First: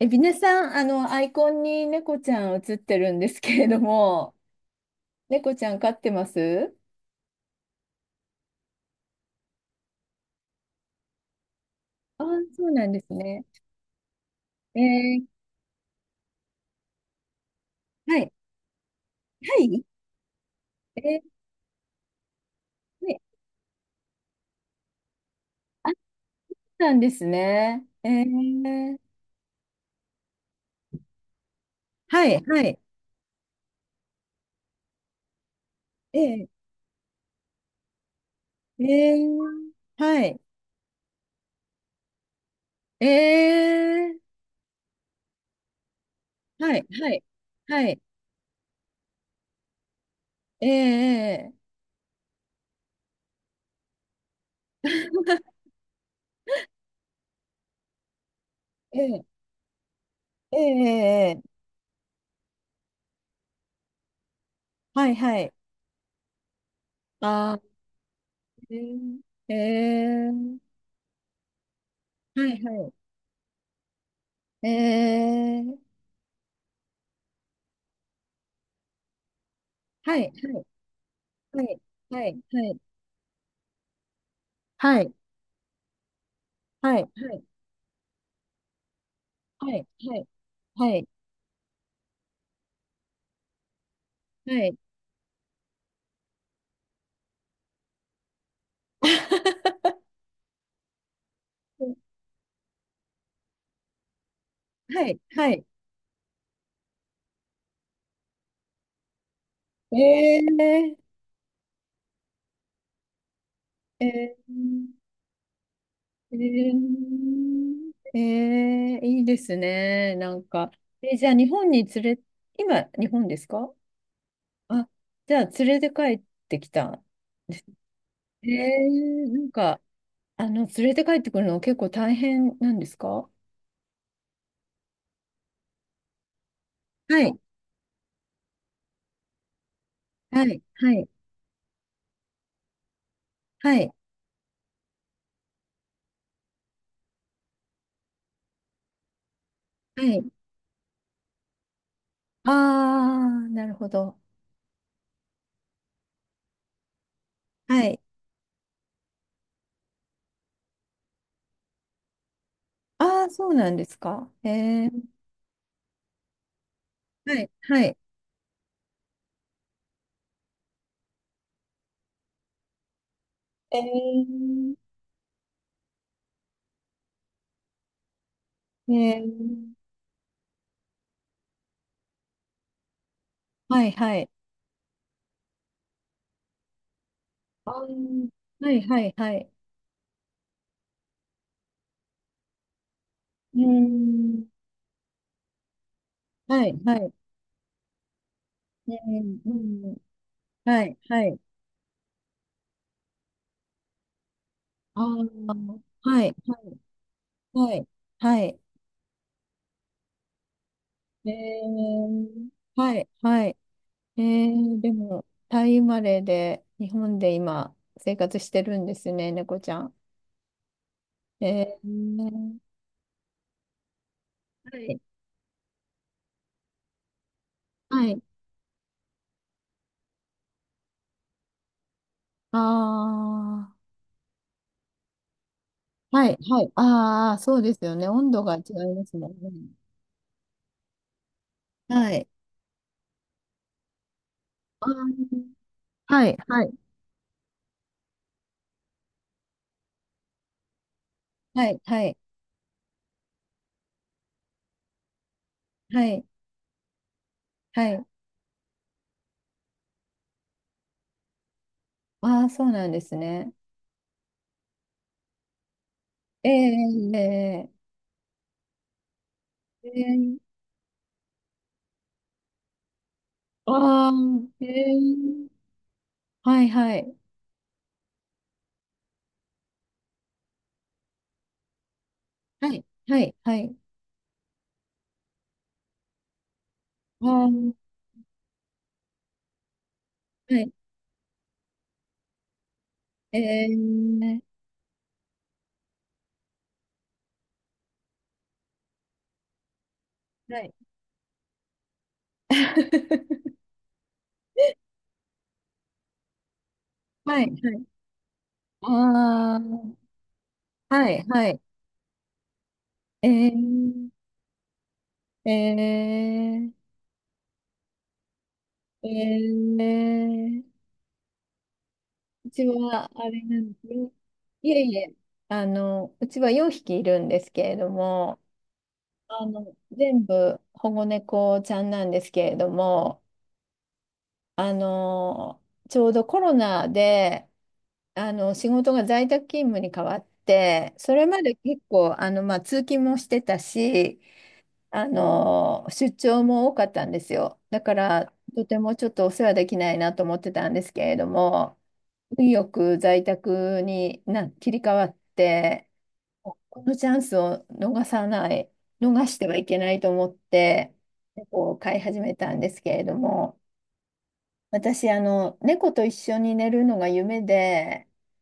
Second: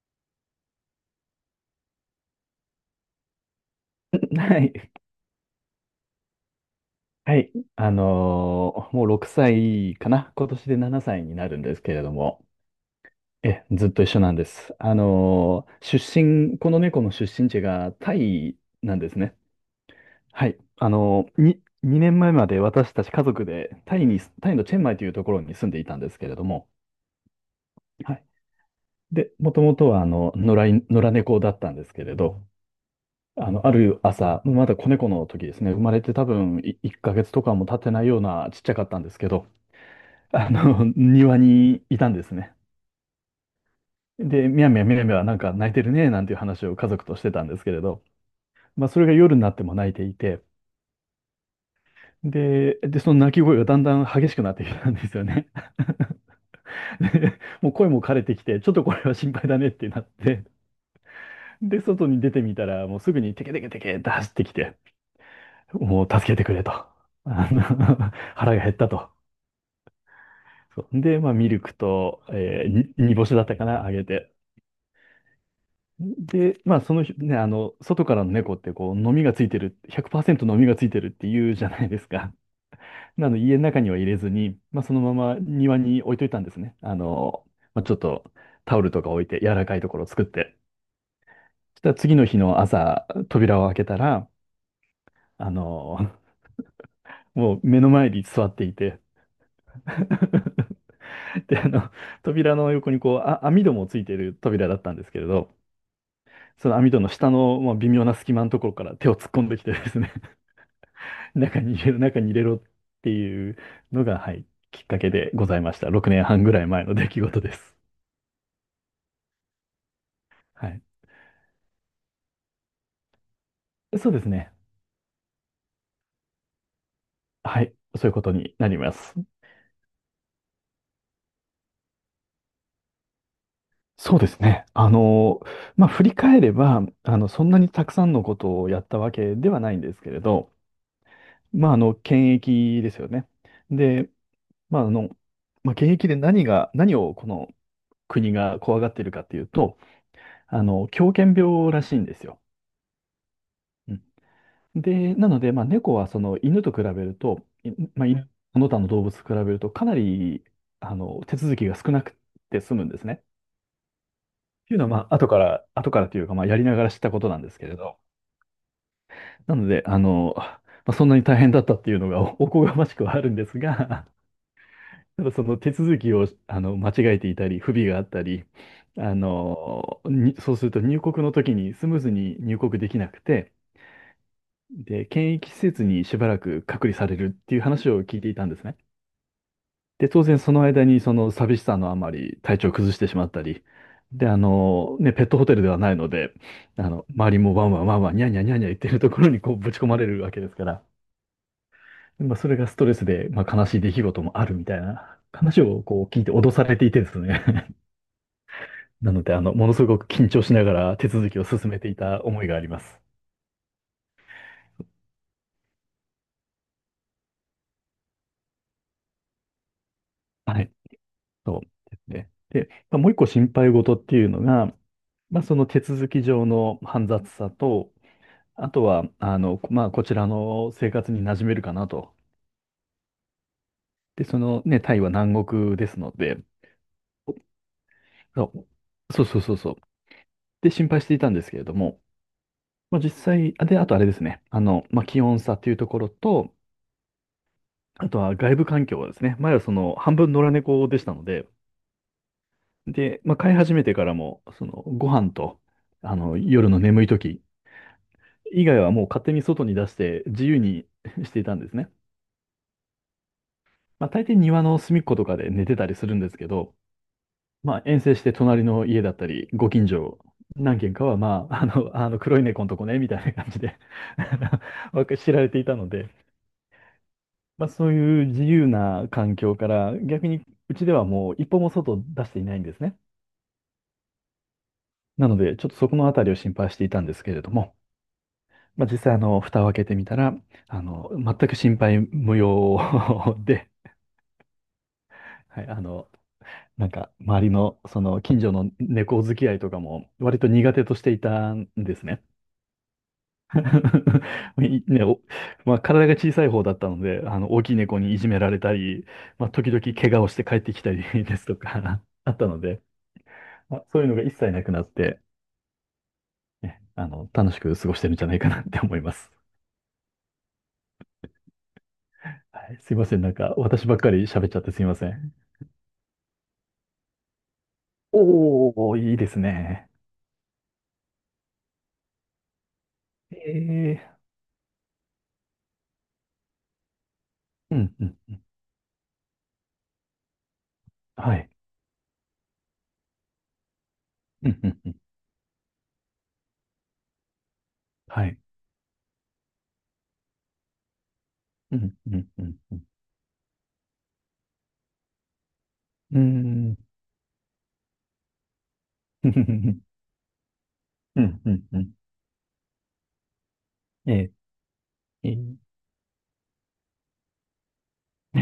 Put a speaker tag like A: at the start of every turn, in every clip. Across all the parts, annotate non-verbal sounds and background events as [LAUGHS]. A: えビネさん、アイコンに猫ちゃん写ってるんですけれども、
B: はい。
A: 猫ちゃん飼ってます
B: はい。もう6歳かな。今年で7歳になるんですけれど
A: ああ、
B: も、
A: そうなんですね。
B: ずっと一緒なんです。
A: え
B: あ
A: ー、
B: のー出身、この猫の出身地がタ
A: はい、
B: イなんですね。
A: はい、
B: はい。
A: えー、
B: 2年前まで私たち
A: ね、
B: 家族でタイのチェンマイというところに住んでい
A: あっ
B: たんですけれども、
A: たんですね。え
B: はい。
A: ー、
B: で、もともとは野良猫だったんですけれ
A: はい、
B: ど、
A: はい、
B: ある朝、まだ子猫の時ですね、生まれて多
A: え
B: 分1ヶ月とかも経ってないようなちっちゃか
A: ー、
B: ったんで
A: え
B: すけど、
A: ー、はい、
B: 庭にいたんですね。
A: えー、
B: で、みやみやみやみやなんか泣いてるね、なんていう話を
A: はい、
B: 家族
A: は
B: とし
A: い、
B: てたんですけれ
A: はい、
B: ど、まあ、それが夜になっても泣いていて、
A: えー、
B: で、その泣き声がだんだん激しくなってきたんですよね。[LAUGHS] で、もう声も枯れてきて、ちょっとこ
A: えー、
B: れは
A: え
B: 心配だねってなって、
A: ー、えー、えー
B: で、外に出てみたら、もうすぐにテケテケテケって走ってきて、
A: はい、はい。
B: もう助けてくれと。あの
A: あ
B: [LAUGHS] 腹が減っ
A: ー、え
B: たと。
A: ー、えー
B: そうで、まあ、ミルクと、
A: はい、
B: えー
A: は
B: に煮干しだったかな、あげて。
A: い。
B: で、まあ、そのひね、あの、外からの猫って、こう、のみがついてる、
A: はい、はい、
B: 100%のみがついてるって言う
A: は
B: じゃ
A: い。
B: ないです
A: は
B: か。
A: い、はい、
B: [LAUGHS] なので、家の中には入れずに、まあ、そ
A: は
B: の
A: い、
B: まま庭に置いといたんですね。
A: はい、
B: まあ、ちょっとタオルとか置いて、柔ら
A: は
B: かい
A: い、
B: ところを
A: は
B: 作っ
A: い、
B: て。
A: はい、
B: そしたら、次の日の朝、扉を開けたら、
A: はい、
B: あの、もう目の前に座っていて、[LAUGHS] で、扉の横に、こう、あ、網戸もついてる扉だったんで
A: は
B: すけ
A: い、
B: れ
A: は
B: ど、
A: い、
B: その網戸の下の、まあ、微妙な隙間のところから手を突っ込んできてで
A: え
B: すね、
A: いえ
B: 中に入れろ、[LAUGHS] 中に入れろっていうの
A: ー、
B: が、は
A: え
B: い、きっかけでございました。6年
A: ー、
B: 半ぐらい前の
A: え
B: 出来事です。
A: ー、えー、いいですね、なん
B: は
A: か。
B: い。
A: え、じゃあ、日本に連れ、今、日本ですか？
B: そうですね。
A: あ、じゃあ、連れて帰ってきた。
B: はい。そういうこと
A: え
B: になります。
A: ー、なんか、連れて帰ってくるの結構大変なんですか？は
B: そうですね。まあ、振り返れば、
A: い、
B: そんなにたくさんのことをやったわけではないんですけれ
A: は
B: ど、
A: い、はい、
B: まあ、検疫ですよね。
A: はい、
B: で、まあ、まあ、検疫で何をこの国が怖がっているかっていうと、
A: はい。
B: 狂犬病らしいんですよ。
A: ああ、なるほ
B: うん。
A: ど。
B: で、なので、まあ、猫はその犬と比べると、い
A: はい。
B: まあ、犬その他の動物と比べると、かなり手続きが少なくて済むんですね。
A: あ
B: っ
A: あ、そうなんですか。へ
B: ていうのは、
A: え。
B: まあ、後から、後からというか、まあ、やりながら知ったことな
A: は
B: んで
A: い、
B: すけれ
A: はい。
B: ど。なので、まあ、そんなに大変だったっていうのが [LAUGHS] おこがましくはあるんです
A: え
B: が、
A: ー、
B: ただその手続きを間違えていたり、不備があったり、
A: えー、
B: そうすると入国の時にスムーズに入国できなくて、
A: はい、はい。
B: で、検疫施設にしばらく隔離されるっていう
A: あ
B: 話を聞いて
A: ー、
B: いたんです
A: は
B: ね。
A: い、はい、はい。
B: で、当然その間にその寂しさのあまり体調を崩してしまった
A: うー
B: り、で、
A: ん、
B: ね、ペットホテルではないので、
A: はい、はい。
B: 周りもワンワンワンワン、ニャーニャーニャーニャー言って
A: え
B: るところ
A: ー、
B: にこ
A: う
B: うぶち込
A: ん、
B: まれるわけですか
A: は
B: ら、
A: い、はい。
B: まあ、それがストレスで、まあ、悲しい出来事もあるみたいな話をこう聞
A: は
B: いて
A: い、
B: 脅
A: は
B: され
A: い、
B: ていてですね。
A: はい。はい
B: [LAUGHS] なので、ものすごく緊張しながら手続
A: え
B: きを進めていた思い
A: ー、
B: がありま
A: は
B: す。
A: い、はい。えー、でも、タイ生まれで、日本で今、生活してるんですね、猫ちゃん。
B: はい。そう
A: え
B: ですね。
A: ー、
B: で、まあ、もう一個心配事っていうのが、
A: はい、
B: まあ、その手続き上の煩雑さと、
A: はい。
B: あとは、まあ、こちらの生活に馴染めるかなと。
A: ああ。
B: で、タイは南国ですの
A: はい、
B: で、
A: はい。ああ、そうですよね。温
B: そ
A: 度が違いま
B: う、
A: す
B: そう
A: もん
B: そう
A: ね。
B: そうそう。で、心配していたんですけれども、
A: はい。
B: まあ、実際、あで、あとあれですね、あの、
A: あ
B: まあ、気温
A: ー、
B: 差というところ
A: はい、
B: と、
A: はい、
B: あとは外部環境はですね、前はその半分野良猫でしたので、
A: はい、はい、
B: で、まあ、飼い始めてからも、そのご飯と、
A: はい、
B: 夜の眠い時
A: はい。
B: 以外はもう勝手に外に出して自由に [LAUGHS] していたんですね。
A: ああ、そうなんですね。
B: まあ、大抵庭の隅っことかで寝てたりするんですけ
A: え
B: ど、
A: え
B: まあ、
A: え
B: 遠征して隣の家だったり、ご近
A: ええ
B: 所、
A: え、
B: 何軒かは、まあ、[LAUGHS] あの黒い猫のとこね、みたいな感じで
A: あ
B: [LAUGHS] あ
A: ええ、
B: のわか知られていたので、
A: はい、はい、
B: まあ、そういう自由な環境から、逆にうちではもう一歩も外を出していないんで
A: は
B: す
A: い、
B: ね。
A: はい、はい。
B: なので、ちょっとそこのあたりを心配していたんです
A: あ
B: けれ
A: あ、
B: ど
A: は
B: も、まあ、実際、蓋を開けてみたら、
A: い、
B: 全く心配無用 [LAUGHS] で、
A: ええ、
B: はい、なんか、周りの、その、近所の猫付き合いとかも、割と
A: は
B: 苦
A: い。
B: 手としていたんですね。
A: [LAUGHS]
B: [LAUGHS] いね、お、まあ、体が小さい方だったので、
A: はい、
B: 大
A: は
B: きい
A: い。
B: 猫にいじめられたり、まあ、
A: あ
B: 時々
A: あ、
B: 怪我をして帰ってきたり
A: は
B: [LAUGHS]
A: い、
B: です
A: は
B: と
A: い。
B: か [LAUGHS] あったので、
A: え
B: まあ、そういう
A: え
B: のが一切なくなって、ね、
A: え
B: 楽しく過ごしてるんじゃないかなって思い
A: え
B: ます。
A: ええ、うち
B: はい、すいま
A: は
B: せん。
A: あ
B: なん
A: れ
B: か、
A: なんで
B: 私
A: す
B: ばっか
A: ね。
B: り喋っちゃっ
A: い
B: てす
A: え
B: いま
A: い
B: せ
A: え、
B: ん。
A: あの、うちは4匹いるんですけれども、
B: おー、いいです
A: あの、
B: ね。
A: 全部保護猫ちゃんなんですけれども、
B: ええ
A: あの、ちょうどコロナで、
B: ー、うん、うん、
A: あ
B: うん。
A: の、仕事が在宅勤務に変わって、それ
B: は
A: ま
B: い。
A: で結構、通勤もしてたし、
B: うん、うん、うん。
A: あの、出張も多かったんですよ。だか
B: は
A: ら、
B: い。
A: とてもちょっとお世話できないなと思ってたんですけれど
B: う
A: も、
B: ん、うん、う
A: 運
B: ん。
A: よ
B: うん、
A: く在宅に切り替わって、
B: うーん、
A: このチャンスを逃さない、
B: [LAUGHS]
A: 逃
B: う
A: してはいけ
B: ん。
A: ないと思って、
B: うん、う
A: 猫を
B: ん、
A: 飼い始めたんですけれども、
B: え
A: 私、あ
B: えー
A: の、猫と一緒に寝るのが夢で、
B: え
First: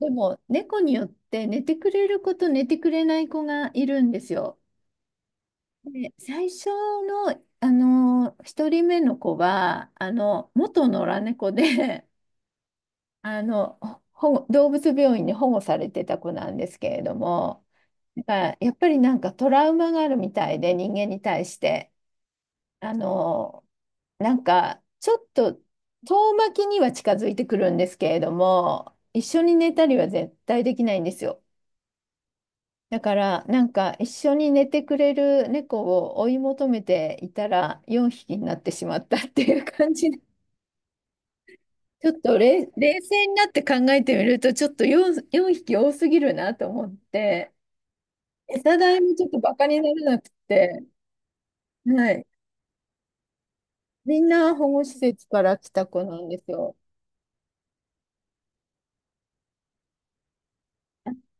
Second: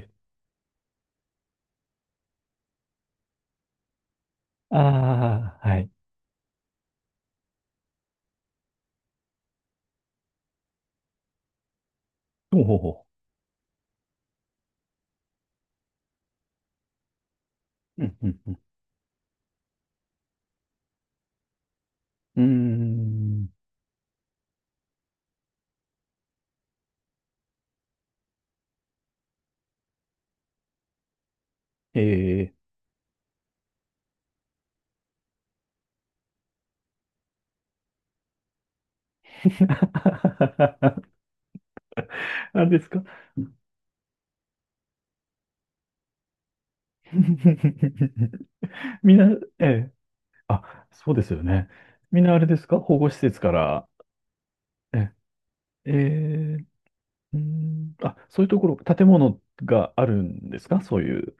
A: でも、猫によって寝てくれる子と寝てくれない子がいるんですよ。
B: ああ、はい。
A: で、最初の、あの、一人目の子は、あの、元野良猫で、
B: ほうほうほ
A: あの、保護動物病院に保護されてた子なんですけれども、
B: う。うん、
A: なん
B: うん、うん。
A: やっぱりなんかトラウマがあるみたいで、人間に対して。
B: う
A: あ
B: ーん。
A: の、なんかちょっと遠巻きには近づいてくるんですけれども、一緒に寝たりは絶対できないんですよ。
B: ええ
A: だからなんか一緒に寝てくれる猫を追い求めていたら4匹になってしまったっていう感じ。
B: [LAUGHS]。
A: ちょっと
B: あ
A: れ
B: れです
A: 冷
B: か？
A: 静になって考えてみると、ちょっと4匹多すぎるなと思って、餌代
B: [LAUGHS]
A: も
B: みん
A: ちょっ
B: な、
A: とバ
B: え
A: カにな
B: え。
A: らなく
B: あ、
A: て、
B: そうですよね。
A: は
B: み
A: い。
B: んなあれですか、保護施設から？
A: みんな保護施
B: え
A: 設から来た
B: え、え
A: 子なんです
B: え、
A: よ。
B: うーん。あ、そういうところ、建物があるんですか？そういう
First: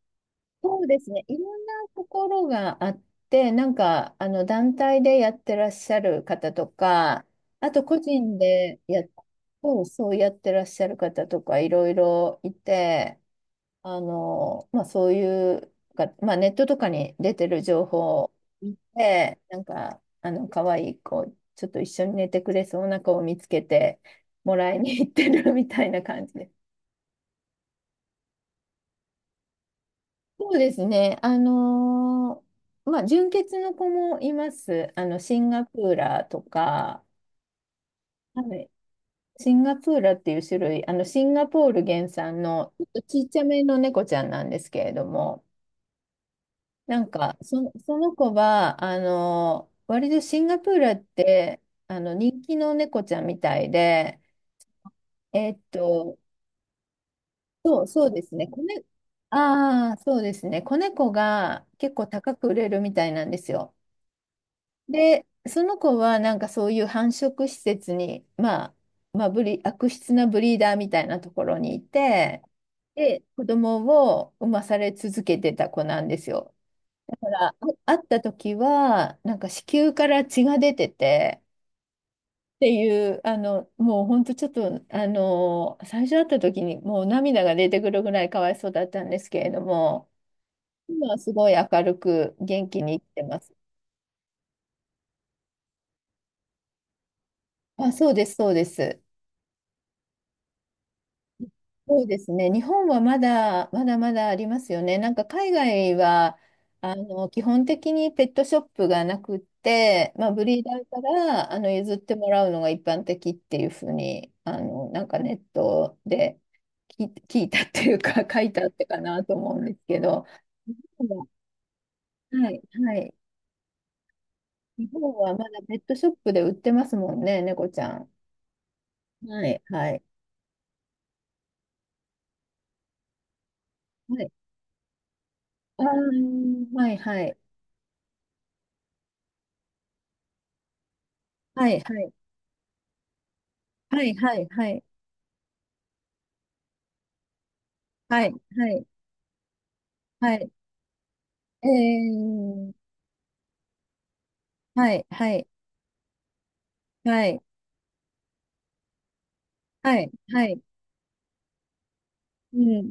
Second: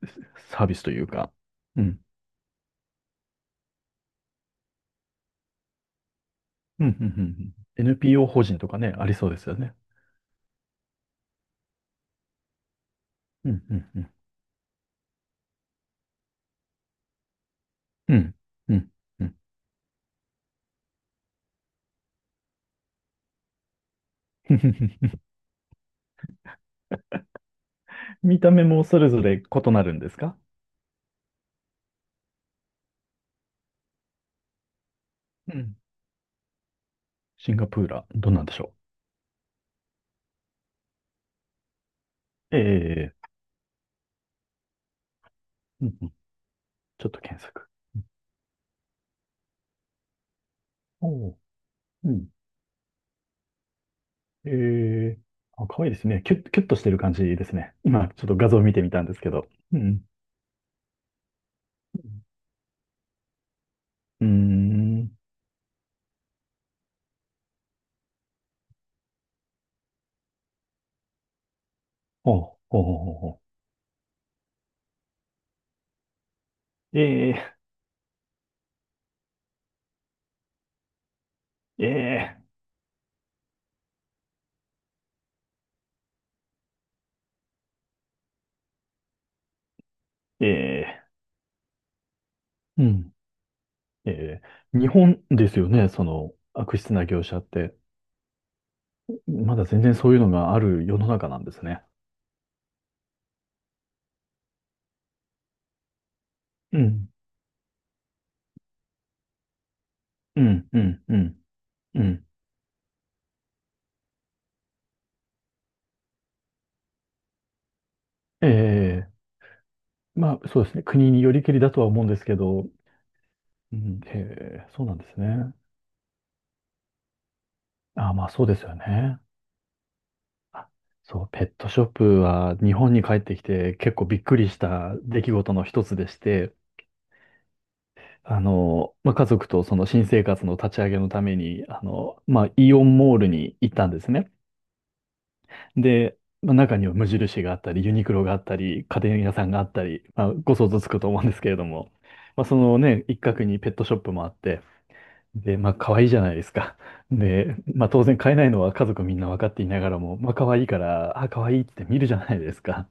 B: サービ
A: そ
B: ス
A: う
B: と
A: で
B: いう
A: すね。
B: か。
A: いろんな
B: うん。
A: ところがあって、なんか、あの、団体でやってらっしゃる方と
B: うん、うん、うん。う
A: か、
B: ん、
A: あと個
B: NPO
A: 人
B: 法人とか
A: で
B: ね、
A: や、
B: ありそうですよね。
A: そう、そうやってらっしゃる方とか、いろいろいて、
B: うん、うん、うん。
A: そういうが、まあ、ネットとかに出てる情
B: う
A: 報
B: ん、うん。うん、
A: で、なんか、あの、可愛い子、ちょっと一緒に寝てくれそうな子を見つけて、もらいに行ってる [LAUGHS] みたいな感じで。
B: 見た目もそれぞれ異なるんですか？
A: そうですね。あの、ーまあ、純血の子もいます。あの、シン
B: う
A: ガ
B: ん。
A: プーラとか、
B: シンガプーラ、どうなんで
A: は
B: し
A: い、
B: ょ
A: シンガプーラっていう種類、あの、シンガポール原産の、ちょっと
B: う。
A: ちっちゃめの猫ちゃんなんですけれども、
B: うんうん。ちょっと検索。
A: そ
B: うん、
A: の子は、あの、割とシンガポールっ
B: おう、
A: て、あ
B: う
A: の、
B: ん。
A: 人気の猫ちゃんみたいで、
B: ええ、
A: えっ
B: あ、可愛いいです
A: と、
B: ね。キュッ、キュッとしてる感じですね。
A: そ
B: 今、
A: うで
B: ちょっ
A: す
B: と
A: ね。
B: 画像
A: 子
B: 見て
A: ね、
B: みたんですけど。う
A: ああ、
B: ん。
A: そうですね。子猫が結
B: う
A: 構
B: ん、
A: 高く売れるみたいなんですよ。
B: うーん。
A: で、その子はなんかそういう繁殖施設に、まあ、悪質なブリーダーみたいなところにい
B: ほう、
A: て、
B: ほうほうほう
A: で、
B: ほ
A: 子供を産まされ続けてた子なんですよ。
B: う。
A: あ、
B: ええ、
A: 会った時は、なんか子宮から血が出てて、
B: ええ、
A: っていう、あの、もう本当ちょっと、あの、最初会った時にもう涙が出てくるぐらいかわいそうだったんですけれども、
B: え
A: 今
B: え、
A: はすごい明るく元気
B: う
A: に生き
B: ん。
A: てます。
B: ええ、日本ですよね、その悪質な業者って。
A: あ、そうです。
B: まだ全然そういうのがある世の中なんですね。
A: そうですね。日本はまだ、まだまだありますよね。なんか海外は、
B: う
A: あ
B: ん、
A: の、基本的にペットショップがなくって、まあ、
B: う
A: ブリー
B: ん、
A: ダ
B: う
A: ー
B: ん、
A: か
B: うん、
A: ら、あの、譲っ
B: う
A: て
B: ん。
A: もらうのが一般的っていうふうに、あの、なんかネットで聞いたっていうか、[LAUGHS] 書
B: え
A: いたってか
B: え、
A: なと思うんですけど、
B: まあそうで
A: 日
B: すね。
A: 本
B: 国に
A: は、
B: よりけりだとは思うんですけ
A: はい、
B: ど、
A: はい。
B: うん、へえ、そう
A: 日
B: なんで
A: 本
B: す
A: はまだ
B: ね。
A: ペットショップで売ってますもんね、猫ちゃん。
B: あ、まあそうですよね。
A: はい、はい、
B: あ、そう、ペットショップは日本に帰ってきて結構び
A: は
B: っ
A: い。
B: くりした出来事の
A: あ
B: 一つでして、
A: ー、はい、はい、
B: まあ家族とその新生活の立ち上げのために、
A: はい、はい、
B: まあイオンモールに行ったんで
A: は
B: す
A: い、
B: ね。
A: はい。はい、
B: で、まあ、中には無印があったり、ユニクロ
A: は
B: が
A: い、
B: あった
A: は
B: り、
A: い、
B: 家電屋さんがあったり、まあ
A: はい。
B: ご想像つくと思うんですけれど
A: え
B: も、まあ
A: ー、
B: 一角にペットショップもあって、
A: はい、はい、
B: で、まあ、可愛いじゃないですか。
A: はい、
B: で、まあ、当然買えないのは家族みんな分かっていながら
A: はい、
B: も、まあ、
A: は
B: 可
A: い、
B: 愛いから、あ、可愛いって見るじゃないで
A: うん、
B: す
A: うん、
B: か。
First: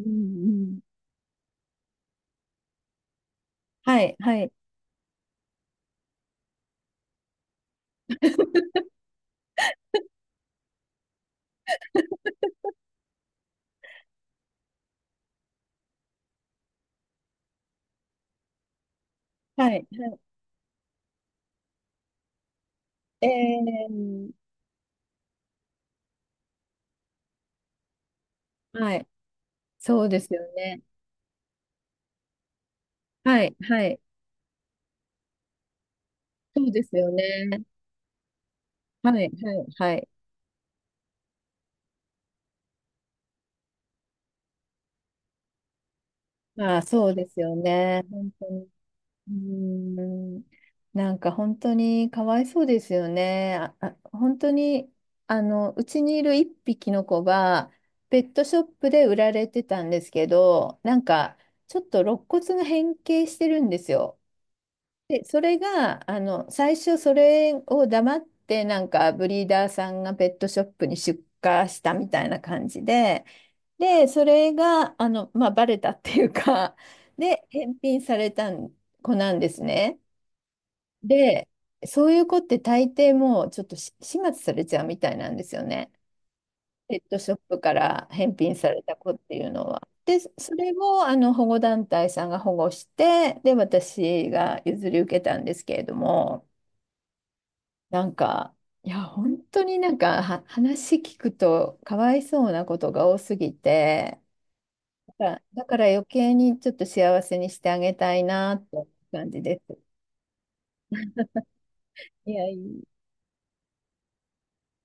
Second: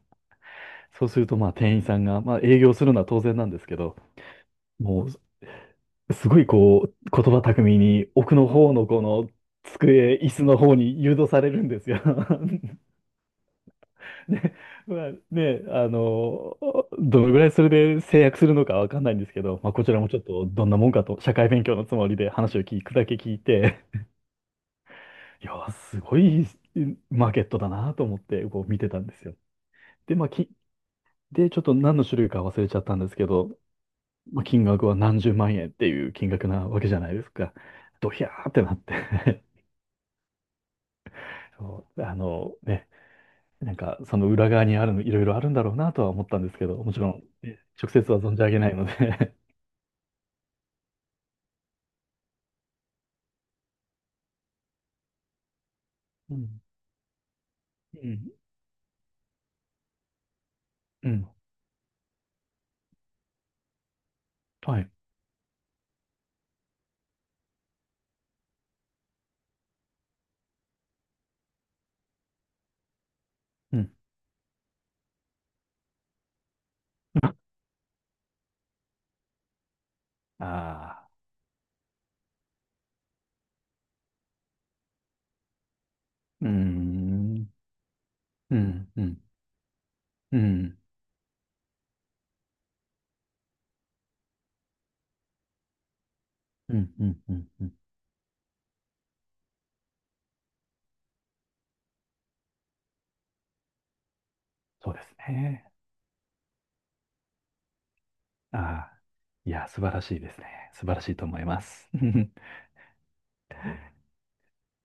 A: うん。
B: そうすると、まあ、店員さんが、まあ、営業するのは当然なんですけど、
A: はい、はい、
B: もう、すごいこう、言葉巧みに、奥の方のこの、机、椅子の方に誘導されるんですよ。[LAUGHS] で、まあ、ね、どのぐらいそれで制約するのかわかんないんですけど、
A: は
B: まあ、こ
A: い、
B: ちらもちょ
A: は
B: っとどんなもんかと、社会勉強のつもりで話を聞くだけ
A: い。
B: 聞いて、
A: ー、
B: いや、すごいマーケットだなと思ってこう見て
A: は
B: たん
A: い、
B: ですよ。
A: そう
B: で、
A: で
B: まあ、
A: すよ
B: き、
A: ね。
B: で、ちょっと何の種類か忘れちゃったんですけ
A: は
B: ど、
A: い、はい、
B: まあ、金額は何十万円っていう金額
A: そ
B: な
A: う
B: わ
A: で
B: けじ
A: す
B: ゃ
A: よ
B: ないですか。
A: ね。
B: ドヒャーってなっ
A: はい、
B: て
A: はい、はい。
B: [LAUGHS] そう、なんかその裏側にあるの、いろいろあるんだろうなとは思ったんですけ
A: まあ、
B: ど、
A: あ、
B: もち
A: そ
B: ろ
A: う
B: ん、
A: ですよ
B: ね直
A: ね。
B: 接は
A: 本
B: 存じ
A: 当
B: 上げ
A: に。
B: ないの
A: うー
B: で
A: ん、なんか本当にかわいそうですよね。あ、本当に、あの、うちにい
B: [LAUGHS] う
A: る一
B: ん、
A: 匹の子が、
B: う
A: ペッ
B: ん、
A: トショップで売られてたんですけど、なん
B: うん、
A: か、ちょっと肋骨が変形してるんですよ。
B: はい、
A: で、それが、あの、最初それを黙って、なんか、ブリーダーさんがペットショップに出荷したみたいな感じで、
B: うん、
A: で、それが、あの、まあ、バレたっていうか、[LAUGHS] で、返品された子なんですね。
B: ああ、
A: で、そういう子って大抵もうちょっと始末されちゃうみたいなんですよね。
B: うー
A: ペットショッ
B: ん、
A: プから返品
B: う
A: され
B: ん、
A: た
B: う
A: 子っ
B: ん、
A: ていうのは。で、
B: う
A: それ
B: ん、
A: をあの保護団体さんが保護して、で、私が譲り受けたんですけれども、
B: うん、うん、うん、うん、
A: なんか、いや、本当になんか話聞くとかわいそうなことが多すぎて、
B: そうです
A: だ
B: ね。
A: から余計にちょっと幸せにしてあげたいな
B: あ
A: って
B: あ、
A: 感じ
B: い
A: で
B: や、
A: す。
B: 素晴らしいですね。素晴らしいと思います。
A: い
B: [LAUGHS]
A: やいや